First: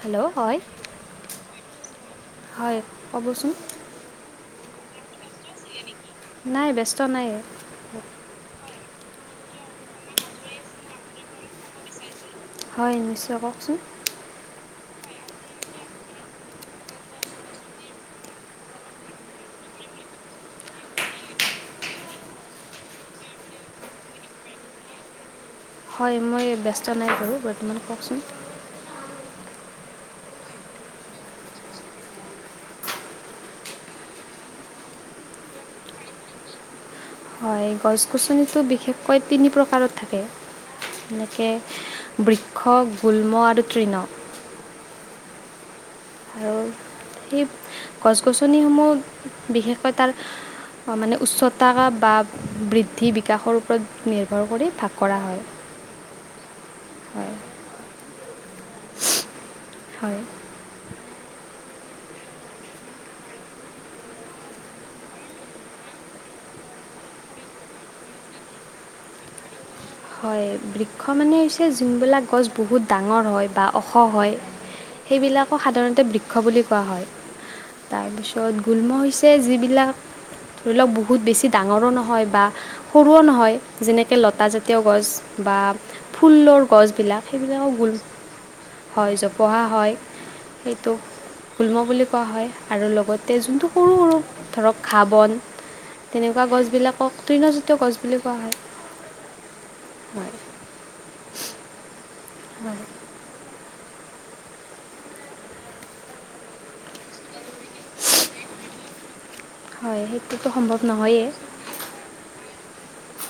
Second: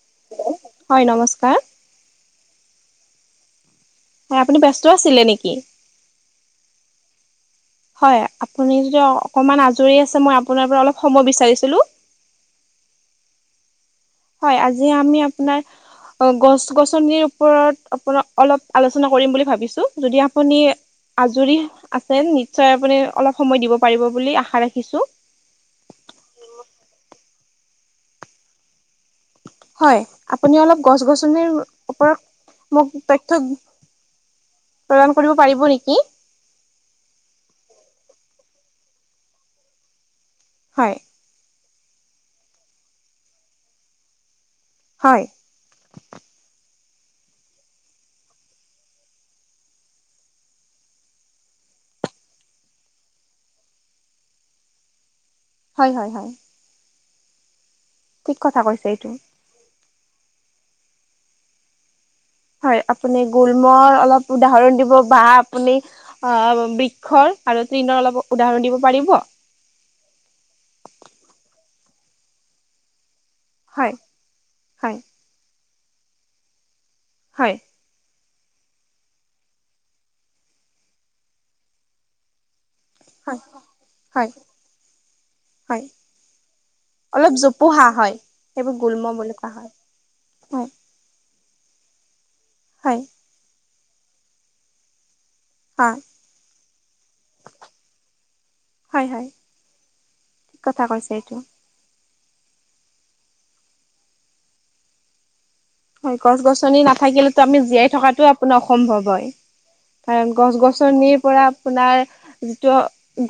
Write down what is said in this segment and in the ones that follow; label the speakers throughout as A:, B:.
A: Hello হয়। হয় ক'বচোন।
B: হয় আপুনি ব্যস্ত আছিলে নেকি?
A: নাই ব্যস্ত নাই।
B: হয়, আপুনি যদি অকমান আজৰি আছে মই আপোনাৰ পৰা অলপ সময় বিচাৰিছিলো।
A: হয় নিশ্চয় কওকচোন।
B: হয় আজি আমি আপোনাৰ। অ' গছ গছনিৰ ওপৰত আপোনা অলপ আলোচনা কৰিম বুলি ভাবিছো যদি আপুনি আজৰি আছে নিশ্চয় আপুনি অলপ সময় দিব পাৰিব বুলি আশা ৰাখিছো।
A: হয় মই ব্যস্ত নাই বাৰু বৰ্তমান কওকচোন।
B: হয় আপুনি অলপ গছ গছনিৰ ওপৰত মোক তথ্য। প্ৰদান কৰিব পাৰিব নেকি?
A: হয় গছ গছনিটো বিশেষকৈ তিনি প্ৰকাৰত থাকে।
B: হয়।
A: এনেকে বৃক্ষ, গুল্ম আৰু তৃণ।
B: হয়।
A: আৰু সেই গছ গছনিসমূহ বিশেষকৈ তাৰ। মানে উচ্চতা বা বৃদ্ধি বিকাশৰ ওপৰত নিৰ্ভৰ কৰি ভাগ কৰা হয়।
B: হয় হয় হয়।
A: হয়।
B: ঠিক কথা কৈছে এইটো।
A: হয়।
B: হয় আপুনি গোলমৰ অলপ উদাহৰণ দিব বা আপুনি। অ' বৃক্ষৰ আৰু তৃণৰ অলপ উদাহৰণ দিব পাৰিব?
A: হয় বৃক্ষ মানে হৈছে যোনবিলাক গছ বহুত ডাঙৰ হয়, বা ওখ হয়
B: হয়
A: সেইবিলাকো সাধাৰণতে বৃক্ষ বুলি কোৱা হয়।
B: হয়।
A: তাৰপিছত গুল্ম হৈছে যিবিলাক ধৰি লওক বহুত বেছি ডাঙৰো নহয় বা সৰুও
B: হয়
A: নহয় যেনেকে
B: হয়
A: লতা জাতীয় গছ বা
B: হয়
A: ফুলৰ গছ বিলাক
B: অলপ
A: সেইবিলাক
B: জোপোহা
A: গুল্ম।
B: হয় সেইবোৰ গুল্ম
A: হয়
B: বুলি কোৱা
A: জোপোহা হয়
B: হয়
A: সেইটো গুল্ম বুলি কোৱা হয় আৰু
B: হয়
A: লগতে। তেজ টো সৰু সৰু ধৰক ঘাঁ -বন
B: হয়
A: তেনেকুৱা গছবিলাকক তৃণজাতীয় গছ বুলি কোৱা হয়।
B: হয় হয়।
A: হয়।
B: ঠিক কথা কৈছে এইটো।
A: [unintelligible]
B: হয় গছ গছনি নাথাকিলেতো আমি জীয়াই থকাতটো আপোনাৰ অসম্ভৱ হয়।
A: হয়
B: কাৰণ
A: সেইটোতো
B: গছ
A: সম্ভৱ
B: গছনি
A: নহয়েই
B: পৰা- আপোনাৰ যিটো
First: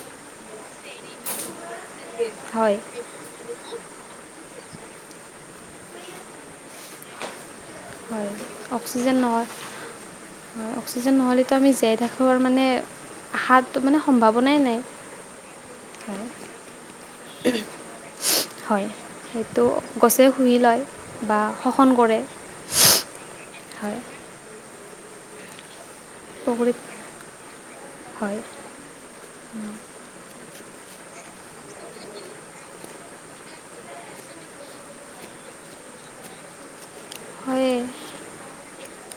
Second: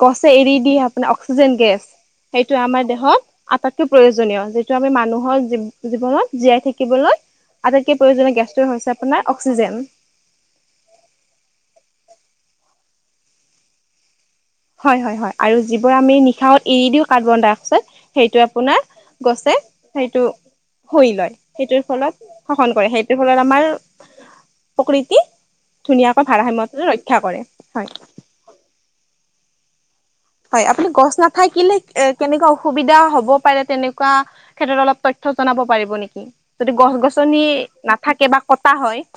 B: গছে এৰি দি আপোনাৰ অক্সিজেন গেছ- সেইটোয়ে
A: হয়
B: আমাৰ দেহত। আটাইতকৈ প্ৰয়োজনীয়, যিটো আমি মানুহৰ জীৱনত জীয়াই থাকিবলৈ- আটাইতকৈ
A: হয়
B: প্ৰয়োজনীয় গেছটোৱে হৈছে
A: অক্সিজেন
B: আপোনাৰ
A: নহয়
B: অক্সিজেন।
A: অক্সিজেন নহলেতো আমি জীয়াই থাকিব মানে হাটো মানে- সম্ভাৱনাই নাই।
B: হয় হয় হয় আৰু যিবোৰ আমি
A: হয়
B: নিশাহত এৰি দিওঁ কাৰ্বন ডাই অক্সাইড। সেইটো আপোনাৰ
A: হয়
B: গছে
A: গছে
B: সেইটো
A: শুহি লয়
B: শুই লয়,
A: বা
B: সেইটোৰ
A: শোষণ কৰে
B: ফলত- শাসন কৰে সেইটোৰ ফলত আমাৰ-
A: হয়
B: প্ৰকৃতি ধুনীয়াকৈ
A: পুখুৰীত
B: ভাৰাসাম্যটো ৰক্ষা কৰে হয়।
A: হয়, উম
B: হয় আপুনি গছ নাথাকাকিলে কেনেকুৱা অসুবিধা হব পাৰে, তেনেকুৱা- ক্ষেত্ৰত অলপ তথ্য জনাব পাৰিব নেকি, যদি গছ গছনি
A: হয়
B: নাথাকে বা কটা হয়-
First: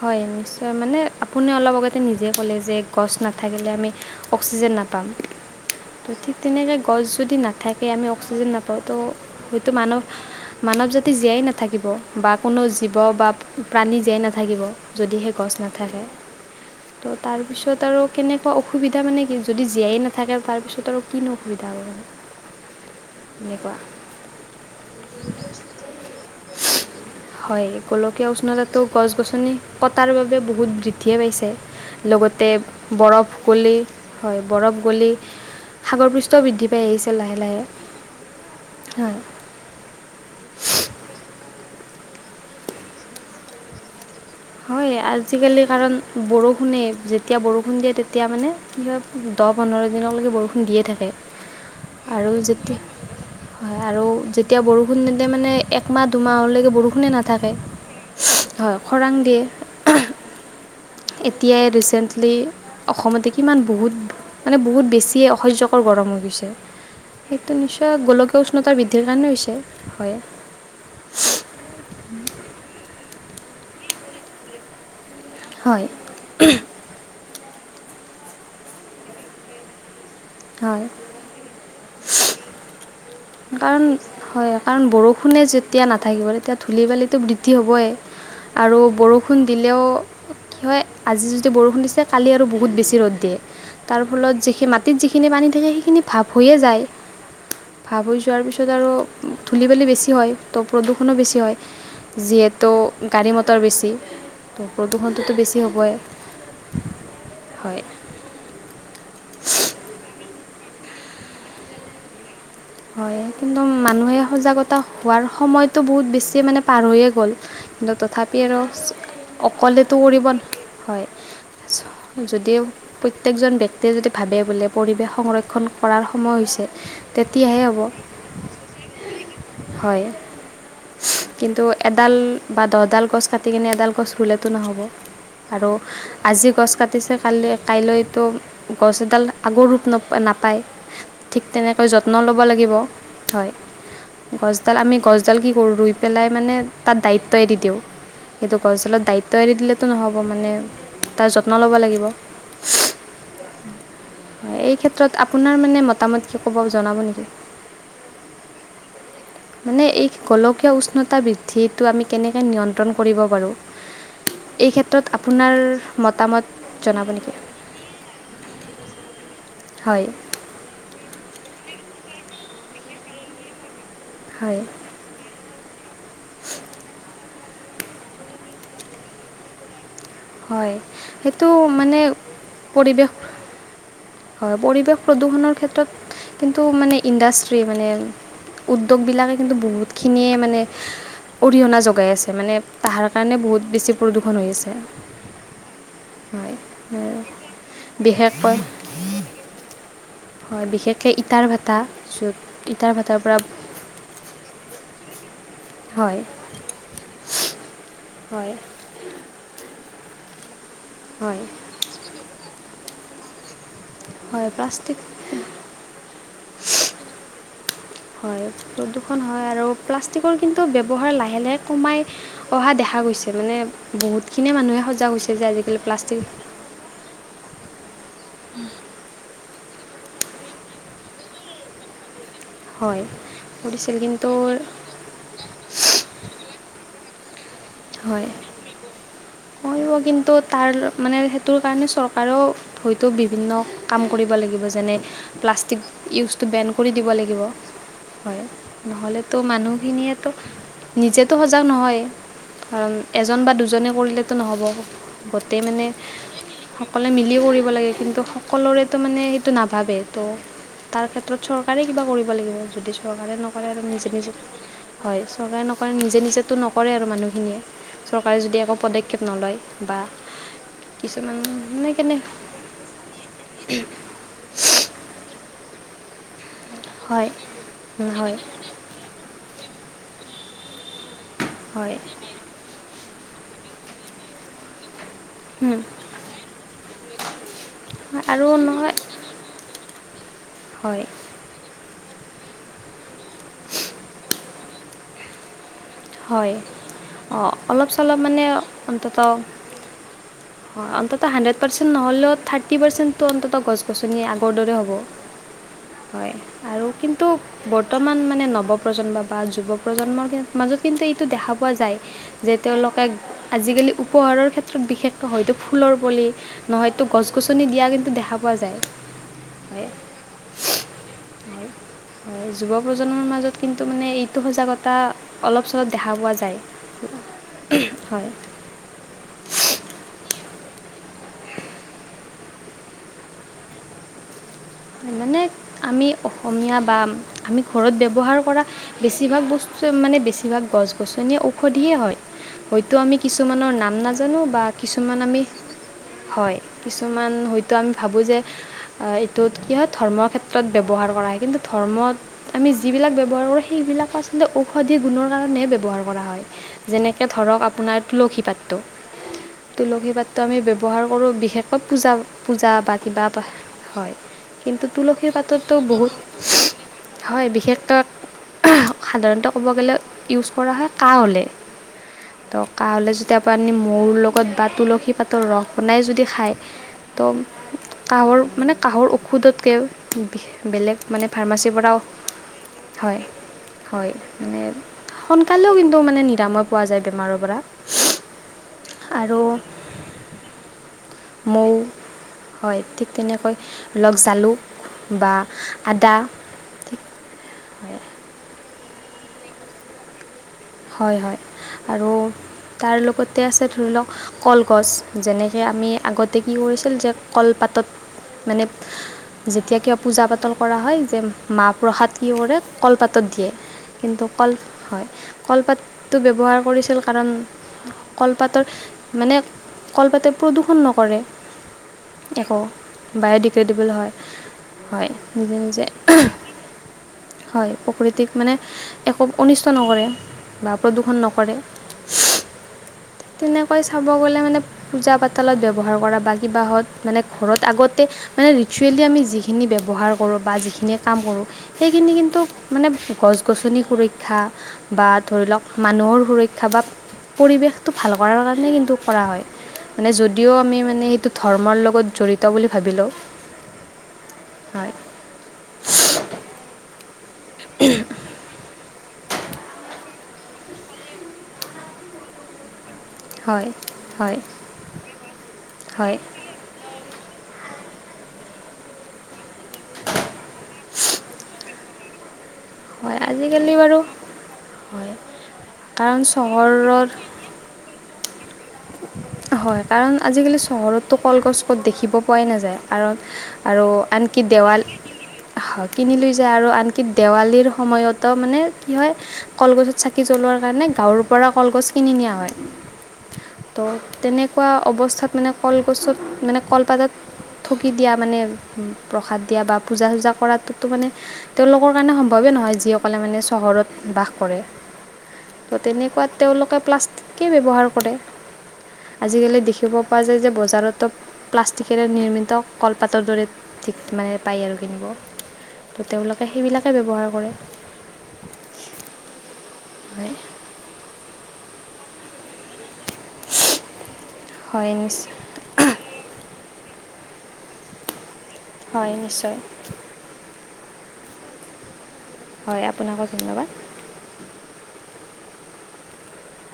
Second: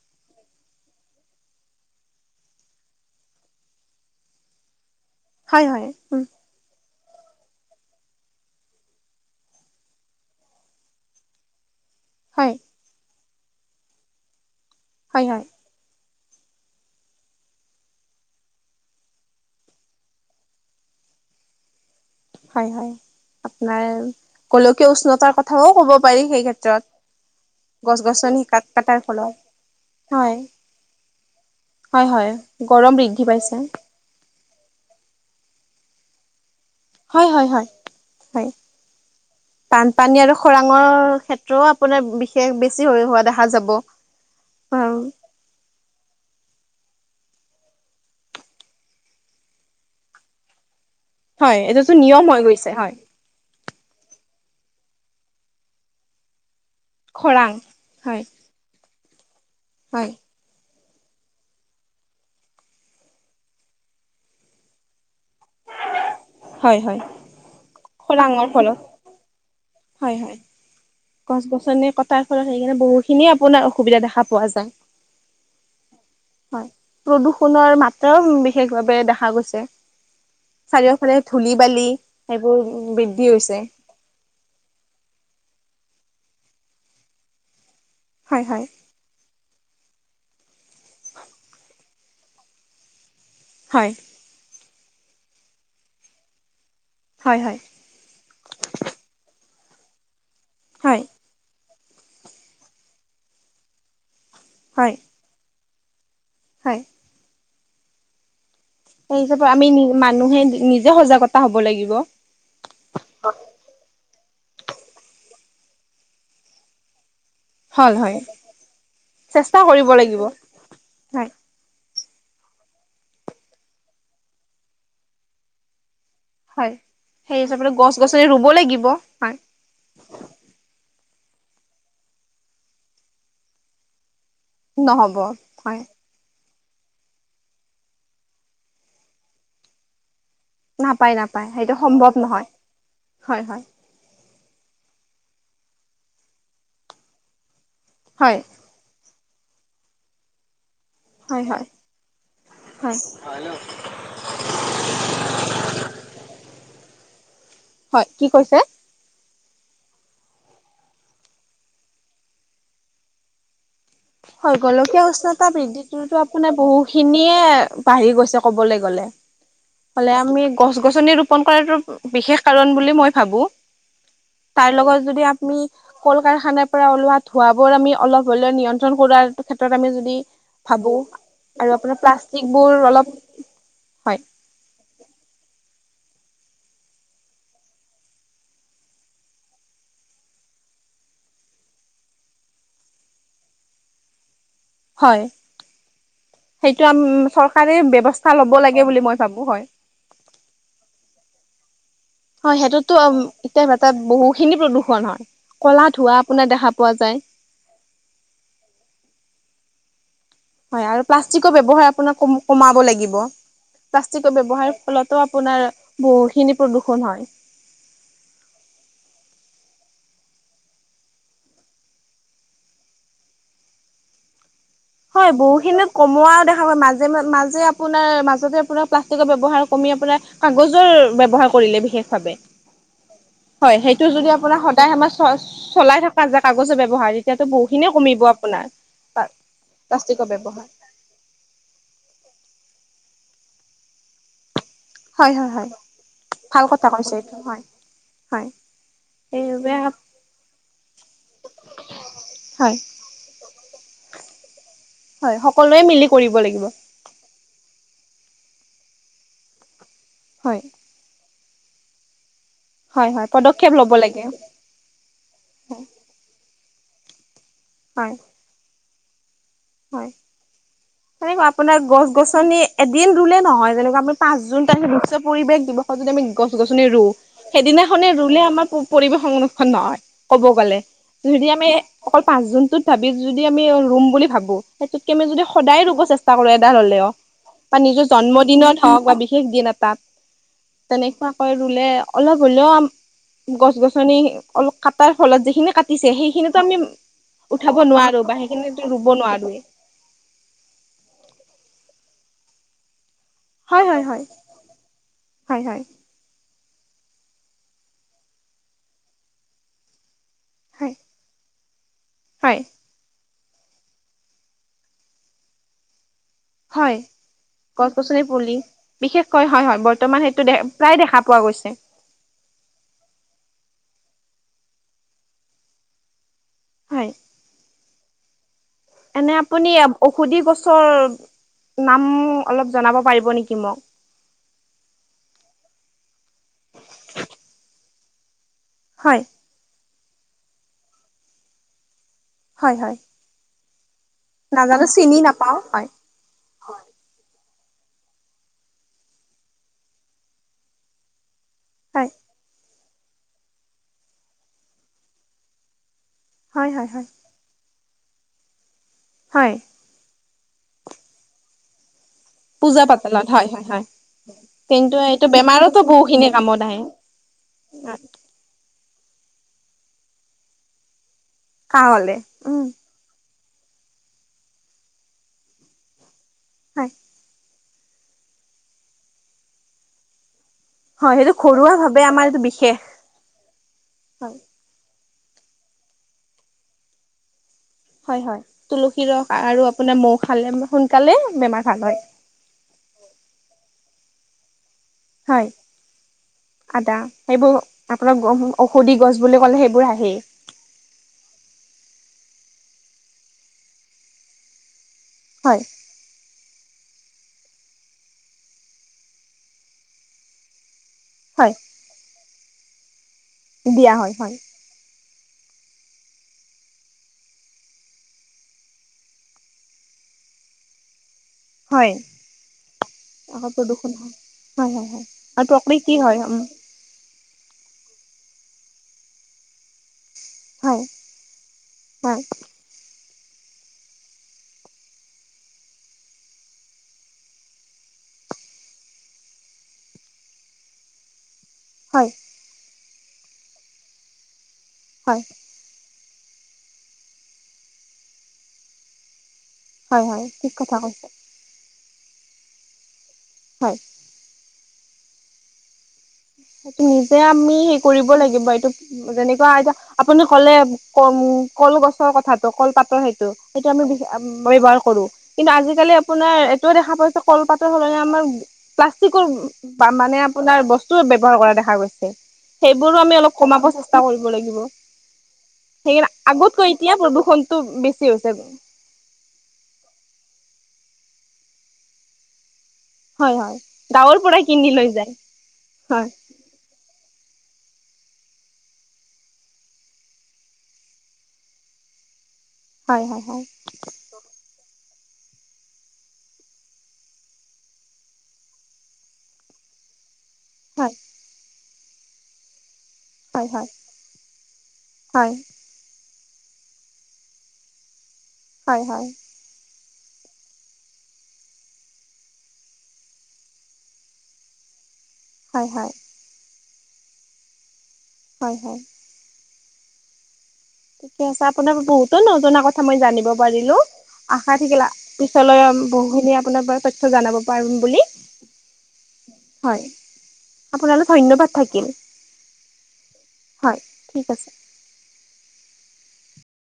A: হয় নিশ্চয় মানে আপুনি অলপ আগতে নিজে ক'লে যে গছ নাথাকিলে আমি- অক্সিজেন নাপাম।
B: হয় হয়
A: তো
B: উম
A: ঠিক তেনেকৈ গছ যদি নাথাকে আমি অক্সিজেন নাপাওঁ ত গোটেই মানুহ- মানৱ জাতি জীয়াই নাথাকিব। বা
B: হয়
A: কোনো জীৱ বা প্ৰাণী জীয়াই নাথাকিব যদি
B: হয়
A: সেই
B: হয়
A: গছ নাথাকে। ত' তাৰপিছত আৰু কেনেকুৱা অসুবিধা মানে কি যদি জীয়াই নাথাকে তাৰপিছত আৰু- কিনো অসুবিধা হব।
B: হয় হয়
A: এনেকুৱা
B: আপোনাৰ গোলকীয় উষ্ণতাৰ কথাও কব পাৰি সেই ক্ষেত্ৰত।
A: হয়
B: গছ
A: গোলকীয়
B: গছনি কাট
A: উষ্ণনটাটো গল।
B: কটাৰ
A: গছ
B: ফলত
A: গছনি কটাৰ
B: হয়
A: বাবে বহুত বৃদ্ধিয়ে পাইছে
B: হয় হয়
A: লগতে
B: গৰম বৃদ্ধি
A: বৰফ
B: পাইছে
A: গলি- হয় বৰফ গলি- সাগৰ পৃষ্ঠও বৃদ্ধি পাই আহিছে
B: হয়
A: লাহে
B: হয়
A: লাহে,
B: হয় হয়
A: হয়-
B: বানপানী আৰু খৰাংৰ ক্ষেত্ৰও আপোনাৰ বিশেষ বেছি হৈ হোৱা দেখা যাব।
A: হয় আজিকালি কাৰণ বৰষুণে যেতিয়া বৰষুণ দিয়ে তেতিয়া মানে কি হয়। দহ পোন্ধৰ দিনলৈকে বৰষুণ দিয়ে থাকে
B: হয় এইটোতো নিয়ম
A: আৰু
B: হৈ গৈছে
A: যেতিয়া।
B: হয়
A: হয় আৰু যেতিয়া বৰষুণ তেতিয়া মানে একমাহ দুমাহলৈকে বৰষুণ- কোনে
B: খৰাং
A: নাথাকে, হয় খৰাং দিয়ে।
B: হয়
A: এতিয়াই ৰিচেণ্টলি অসমতে কিমান বহুত- মানে বহুত বেছিয়ে অসহ্যকৰ গৰম হৈ গৈছে,
B: হয় হয়
A: সেইটো নিশ্চয় গোলকীয়
B: খৰাঙৰ
A: উষ্ণতাৰ
B: ফলত
A: বি- সেইটো কাৰণে হৈছে।
B: হয় হয় গছ গছনি কটাৰ ফলত সেইকাৰণে বহুখিনি আপোনাৰ অসুবিধা দেখা পোৱা যায়।
A: হয়।
B: হয় প্ৰদূষণৰ মাত্ৰাও বিশেষ ভাৱে দেখা গৈছে।
A: হয়
B: চাৰিওফালে ধূলি বালি সেইবোৰ বৃদ্ধি হৈছে।
A: কাৰণ হয়, কাৰণ বৰষুণে যেতিয়া নাথাকিব তেতিয়া ধূলি বালিতো বৃদ্ধি হ'বই।
B: হয় হয়।
A: আৰু বৰ- বৰষুণ দিলেও কি হয় আজি যদি বৰষুণ দিছে কালি আৰু বহুত বেছি ৰ'দ দিয়ে।
B: হয়
A: তাৰ ফলত যিখিন মাটিত যিখিনি পানী থাকে সেইখিনি ভাৱ হৈয়ে যায়।
B: হয় হয়।
A: ভাব যোৱাৰ পিছত আৰু ধূলি বেলি বেছি হয় ত'
B: হয়
A: প্ৰদূষণো বেছি হয়। যিহেতু গাড়ী মটৰ বেছি ত
B: হয়
A: প্ৰদূষণটোতো বেছি হ'বই।
B: হয়।
A: হয়।
B: সেই হিচাপে আমি নি মানুহে নিজে সজাগতা হব লাগিব
A: হয় কিন্তু মানুহে সজাগতা হোৱাৰ সময়টো বহুত বেছি মানে পাৰ হৈয়ে গ'ল কিন্তু
B: হল হয়।
A: তথাপি আৰু
B: চেষ্টা
A: অকলেতো
B: লাগিব।
A: কৰিব হয় যদিও প্ৰত্যেকজন ব্যক্তিয়ে যদি ভাবে বোলে পৰিৱেশ সংৰক্ষণ কৰাৰ সময় হৈছে
B: হয় সেই
A: তেতিয়াহে
B: হিচাপে
A: হ'ব
B: গছ গছনি ৰুব লাগিব
A: হয় কিন্তু এডাল বা দহডাল গছ কাটি কিনে এডাল গছ ৰুলে নহ'ব আৰু আজি গছ কাটিছে কাললৈ কাইলৈতো গছ এডাল আগৰ ৰূপ নাপায়
B: নাপায়
A: ঠিক
B: নাপায় সেইটো
A: তেনেকৈ
B: সম
A: যত্ন ল'ব লাগিব হয় গছডাল আমি গছডাল কি কৰো ৰুই পেলাই মানে তাত দায়িত্ব এৰি দিওঁ
B: হয়
A: সেইটো দৰাচলত দায়িত্ব এৰি দিলেটো নহ'ব মানে তাৰ
B: হয়
A: যত্ন
B: হয়
A: ল'ব লাগিব
B: হয়
A: হয় এই ক্ষেত্ৰত আপোনাৰ মানে মতামত কি ক'ব জনাব নেকি?
B: হয় কি কৈছে?
A: মানে এই গোলকীয় উষ্ণতা বৃদ্ধিটো আমি কেনেকে নিয়ন্ত্ৰণ কৰিব পাৰোঁ
B: হয়
A: এই
B: গোলকীয়া
A: ক্ষেত্ৰত
B: উষ্ণতা
A: আপোনাৰ
B: বৃদ্ধিটোতো
A: মতামত
B: আপোনাৰ বহু
A: জনাব নেকি
B: খিনিয়ে বাঢ়ি গৈছে ক'বলৈ গ'লে
A: হয়
B: হলে আমি গছ গছনি ৰোপন কৰাটো বিশেষ কাৰণ বুলি মই ভাবো
A: হয়
B: তাৰ লগত যদি আমি কল কাৰখানাৰ পৰা ওলোৱা ধোঁৱা বোৰ আমি অলপ হলে নিয়ন্ত্ৰণ কৰোৱাৰ ক্ষেত্ৰত আমি যদি
A: হয়
B: ভাবো
A: সেইটো
B: আৰু
A: মানে
B: আপোনাৰ প্লাষ্টিকবোৰ
A: পৰিৱেশ
B: অলপ
A: হয় পৰিৱেশ প্ৰদূষণৰ ক্ষেত্ৰত কিন্তু মানে ইণ্ডাষ্ট্ৰি মানে উদ্যোগবিলাকে কিন্তু বহুতখিনিয়ে মানে অৰিহণা জোগাই আছে মানে তাহাৰ কাৰণে বহুত বেছি প্ৰদূষণ হৈ আছে।
B: হয়।
A: হয় হয়
B: চৰকাৰী ব্যৱস্থা ল'ব লাগে বুলি মই ভাবো, হয।
A: হয় বিশেষকৈ ইটাৰ ভেটা য'ত ইটাৰ ভাটাৰ পৰা
B: তাত বহুখিনি প্ৰদূষণ হয় ক'লা ধোৱা
A: হয়
B: আপোনাৰ দেখা পোৱা যায়
A: হয়
B: হয় আৰু
A: হয়
B: প্লাষ্টিকৰ ব্যৱহাৰ কমাব লাগিব প্লাষ্টিকৰ
A: হয়
B: ব্যৱহাৰৰ
A: প্লাষ্টিক
B: ফলতো আপোনাৰ বহুখিনি প্ৰদূষণ হয়
A: হয় প্ৰদূষণ হয় আৰু প্লাষ্টিকৰ কিন্তু ব্যৱহাৰ লাহে লাহে কমাই অহা দেখা গৈছে মানে বহুত খিনি মানুহে সজাগ
B: হয়
A: হৈছে যে আজিকালি
B: বহুখিনি কমোৱা
A: প্লাষ্টিক
B: দেখা মাজে মাজে আপোনাৰ মাজতে আপোনাৰ প্লাষ্টিকৰ ব্যৱহাৰ কমি আপোনাৰ কাগজৰ ব্যৱহাৰ কৰিলে বিশেষভাৱে।
A: হয়
B: হয়
A: কৰিছিল
B: সেইটো
A: কিন্তু
B: যদি আপোনাৰ সদায় আমাচ চ চলাই থকা যে কাগজৰ ব্যৱহাৰ এতিয়াতো বহুখিনিয়ে কমিব
A: হয়
B: আপোনাৰ।
A: কৰিব
B: প্লাষ্টিকৰ
A: কিন্তু
B: ব্যৱহাৰ
A: তাৰ মানে সেইটোৰ কাৰণে চৰকাৰেও হয়তো বিভিন্ন কাম কৰিব লাগিব। যেনে
B: হয় হয় হয়
A: প্লাষ্টিক ইউজটো
B: ভাল
A: বেন
B: কথা
A: কৰি দিব
B: কৈছে এইটো
A: লাগিব।
B: হয়
A: হয় নহ'লেতো
B: সেইবাবে
A: মানুহখিনিয়েতো নিজেতো সজাগ নহয়
B: হয়।
A: কাৰণ এজন বা দুজনে কৰিলে নহ'ব
B: হয়
A: গোটেই
B: সকলোৱে
A: মানে
B: মিলি কৰিব লাগিব।
A: সকলে মিলি কৰিব লাগে কিন্তু সকলোৰেতো মানে সেইটো নাভাবে ত
B: হয়।
A: তাৰ ক্ষেত্ৰত চৰকাৰে কিবা কৰিব লাগিব যদি
B: হয় হয়
A: চৰকাৰে নকৰে
B: পদক্ষেপ
A: আৰু
B: ল'ব
A: নিজে
B: লাগে।
A: নিজে। হয় চৰকাৰে নকৰে নিজে নিজেতো নকৰে আৰু মানুহখিনিয়ে
B: হয়।
A: চৰকাৰে যদি একো পদক্ষেপ নলয়। বা কিছুমান
B: সেনেকুৱা আপোনাৰ
A: মানে
B: গছ
A: কেনে
B: গছনি এদিন ৰুলে নহয়, যেনেকুৱা আপুনি- পাঁচ জুন তাৰিত বিশ্ব পৰিৱেশ দিৱসত যদি আমি গছ গছনি ৰুওঁ,
A: হয়
B: সেইদিনাখনে
A: হয়
B: ৰুলে আমাৰ- পৰিবেশ সংৰক্ষন নহয় ক'ব গ'লে যদি আমি
A: হয়
B: অকল পাঁচ জুনটোত- ভাবি যদি আমি ৰুম বুলি ভাবো সেইটোতকে আমি যদি- সদায় ৰুব চেষ্টা কৰো এডাল হ'লেও, বা নিজৰ জন্ম
A: আৰু
B: দিনত
A: নহয়
B: হওঁক বা বিশেষ দিন এটাত-
A: [unintelligible]
B: তেনেকুৱাকৈ ৰুলে অলপ হলেও গছ গছনি অলপ কাটাৰ ফলত যিখিনি কা- দিছে
A: হয়
B: সেইখিনিতো আমি
A: অঁ
B: উঠাব
A: অলপ চলপ
B: নোৱাৰো বা
A: মানে
B: সেইখিনিতো ৰুব
A: অন্তত
B: নোৱাৰোৱেই।
A: হয় অন্তত হাণ্ড্ৰেড পাৰ্চেন্ট নহলেও থাৰ্টি পাৰ্চেণ্ট- টো অন্তত গছ
B: হয় হয়
A: গছনি
B: হয়
A: আগৰ দৰে হ'ব। হয়, আৰু কিন্তু বৰ্তমান মানে নৱ প্ৰজন্ম বা যুৱ প্ৰজন্মৰ- মাজত
B: হয়
A: কিন্তু এইটো দেখা পোৱা যায়, যে
B: হয়
A: তেওঁলোকে- আজিকালি উপহাৰৰ ক্ষেত্ৰত বিশেষকে হয়তো ফুলৰ পুলি নহয়তো গছ গছনি- দিয়া
B: গছ
A: কিন্তু
B: গছনি
A: দেখা
B: পুলি
A: পোৱা যায়
B: বিশেষকৈ হয় হয় বৰ্তমান সেইটো দে প্ৰায় দেখা পোৱা গৈছে।
A: হয় যুৱ প্ৰজন্মৰ মাজত কিন্তু মানে এইটো সজাগতা অলপ চলপ দেখা পোৱা
B: হয়
A: যায়। হয়।
B: এনে আপুনি ঔষধি গছৰ নাম অলপ জনাব পাৰিব নেকি মোক।
A: মানে আমি অসমীয়া বা আমি ঘৰত ব্যৱহাৰ কৰা
B: হয়
A: বেছিভাগ বস্তু- মানে বেছিভাগ গছ গছনি ঔষধিয়ে হয়,
B: হয়
A: হয়তো
B: হয়
A: আমি কিছুমানৰ নাম নাজানো- জানো বা
B: নাজানো
A: কিছুমান
B: চিনি
A: আমি-
B: নাপাও হয়
A: হয়, কিছুমান হয়তো আমি ভাবো যে- তোত কি হয় ধৰ্মৰ ক্ষেত্ৰত ব্যৱহাৰ কৰা হয় কিন্তু
B: হয়
A: ধৰ্মত আমি- যিবিলাক ব্যৱহাৰ কৰোঁ সেইবিলাকো আচলতে ঔষধি গুণৰ কাৰণেহে ব্যৱহাৰ কৰা হয়, যেনেকৈ- কে ধৰক আপোনাৰ তুলসী পাতটো।
B: হয়।
A: তুলসী পাতটো আমি ব্যৱহাৰ কৰো বিশেষকৈ পূজা - পূজা বা কিবা হয়। কিন্তু
B: এইটো
A: তুলসীৰ পাততো
B: বেমাৰতো
A: বহুত
B: বহুখিনি কামত আহে
A: হয় বিশেষত সাধাৰণতে ক'ব গ'লে ইউজ কৰা হয় কাহ হ'লে।
B: কাহলে উম
A: ত' কাহ হলে যেতিয়া আপুনি মৌৰ লগত বা তুলসী পাত- ত ৰস বনাই যদি খাই,
B: হয়
A: ত' কাহৰ মানে কাহৰ ঔষধতকে- বেলেগ
B: হয়
A: মানে
B: সেইটো ঘৰুৱা
A: ফাৰ্মাচীৰ
B: ভাৱে
A: পৰাও-
B: আমাৰ এইটো বিশেষ
A: হয়, হয়, মানে সোনকালেও কিন্তু মানে নিৰাময় পোৱা যায় বেমাৰৰ পৰা।
B: হয় হয়, তুলসী ৰস আৰু আপোনাৰ মৌ খালে সোনকালে বেমাৰ
A: মৌ
B: ভাল হয়।
A: হয়, ঠিক তেনেকৈ ধৰি লওক জালুক বা
B: হয়
A: আদা।
B: আদা
A: ঠিক
B: সেইবোৰ আপোনাৰ ঔষধি গছ বুলি ক'লে সেইবোৰ আহেই।
A: হয় - হয় আৰু তাৰ লগতে আছে ধৰি লওক কলগছ-
B: হয়
A: যেনেকৈ আমি আগত- তাতে কি কৰিছিল যে কলপাতত মানে যেতিয়া কিবা পূজা পাতল কৰা হয়। যে
B: হয়
A: মাহ প্ৰসাদ কি কৰে কলপাতত দিয়ে,
B: দিয়া হয়
A: কিন্তু
B: হয়
A: কল হয়। কলপাতটো ব্যৱহাৰ কৰিছিল কাৰণ কলপাতৰ মানে কলপাতে প্ৰদূষণ নকৰে।
B: হয়
A: একো বায়ে
B: আকৌ প্ৰদূষণ
A: ডগ্ৰেডিবলৈ হয়। হয়
B: আৰু
A: নিজে নিজে।
B: প্ৰকৃতি হয় উম,
A: হয় প্ৰকৃতিক মানে একো অনিষ্ট নকৰে। বা
B: হয়
A: প্ৰদূৰ্ষন নকৰে
B: হয়
A: তেনেকৈ চাব গলে মানে পূজা পাতালত ব্যৱহাৰ কৰা বা কিবা হত মানে ঘৰত আগতে মানে ৰিচুৱেলি আমি যিখিনি ব্যৱহাৰ কৰো বা যিখিনি কাম কৰো
B: হয়
A: সেইখিনি কিন্তু মানে গছ গছনি সুৰক্ষা বা
B: হয়
A: ধৰি লওক মানুহৰ সুৰক্ষা বা পৰিৱেশটো ভাল কৰাৰ কাৰণে কিন্তু কৰা হয়।
B: হয়
A: মানে
B: হয়
A: যদিও
B: ঠিক কথা
A: আমি মানে
B: কৈছে
A: সেইটো ধৰ্মৰ লগত জড়িত বুলি ভাবি লও।
B: হয়।
A: হয়।
B: এইটো নিজে আমি হে কৰিব লাগিব এইটো। যেনেকুৱা এতিয়া আপুনি ক'লে ক কলগছৰ কথাটো কল পাতৰ সেত- সেইটো
A: হয়
B: আমি
A: হয়
B: ব্যৱহাৰ কৰো কিন্তু আজিকালি
A: হয়
B: আপোনাৰ এট- ত দেখা পাইছো কলপাতৰ সলনি আমাৰ প্লাষ্টিকৰ পা মানে আপোনাৰ বস্তু ব্যৱ- বৰ কৰা দেখা গৈছে। সেইবোৰো আমি
A: হয়
B: অলপ কমাব
A: আজিকালি বাৰু
B: চেষ্টা কৰিব লাগিব।
A: হয়
B: সেইকাৰণে
A: কাৰণ
B: আগতকৈ এতিয়া
A: চহৰত
B: প্ৰদূষণ টো বেছি হৈছে।
A: হয় কাৰণ আজিকালি চহৰতটো কলগছ ক'ত দেখিব পোৱাই নাযায়। আৰত
B: হয়
A: আৰু
B: গাঁৱৰ পৰাই
A: আনকি
B: কিনি
A: দেৱাল
B: লৈ যায় হয়
A: কিনি লৈজ যে আৰু আনকি দেৱালীৰ সময়তো মানে কি হয় কলগছত চাকি জ্বলোৱাৰ কাৰণে গাঁৱৰ পৰা কলগছ কিনি নিয়া হয়।
B: হয় হয় হয়।
A: তো তেনেকুৱা অৱস্থাত মানে কলগছত মানে কলপাতত থকি দিয়া মানে প্ৰসাদ দিয়া বা পূজা চুজা কৰাতো মানে তেওঁলোকৰ কাৰণে সম্ভৱে নহয় যি সক- কলে মানে
B: হয় হয়
A: চহৰত বাস কৰে।
B: হয় হয়
A: ত তেনেকুৱাত তেওঁলোকে প্লাষ্টিকেই ব্যৱহাৰ কৰে।
B: হয় হয়।
A: আজিকালি দেখিব পোৱা যায় যে বজাৰত টপ- প্লাষ্টিকেৰে নিৰ্মিত কলপাতৰ দৰে ঠিক মানে পায় আৰু কিনিব।
B: হয় হয়।
A: তো তেওঁলোকে সেইবিলাকে ব্যৱহাৰ কৰে।
B: হয় হয়।
A: হয়।
B: ঠিকে আছে আপোনাৰ বহুতো নজনা কথা মই জানিব পাৰিলোঁ আশা থাকিলা
A: হয় নিশ্চয়
B: পিছলৈ বহুখিনি আপোনাক তথ্য জানাব পাৰোন বুলি।
A: হয় নিশ্চয়।
B: আপোনালে ধন্যবাদ থাকিল।
A: হয় আপোনাকো ধন্যবাদ।
B: হয় ঠিক আছে।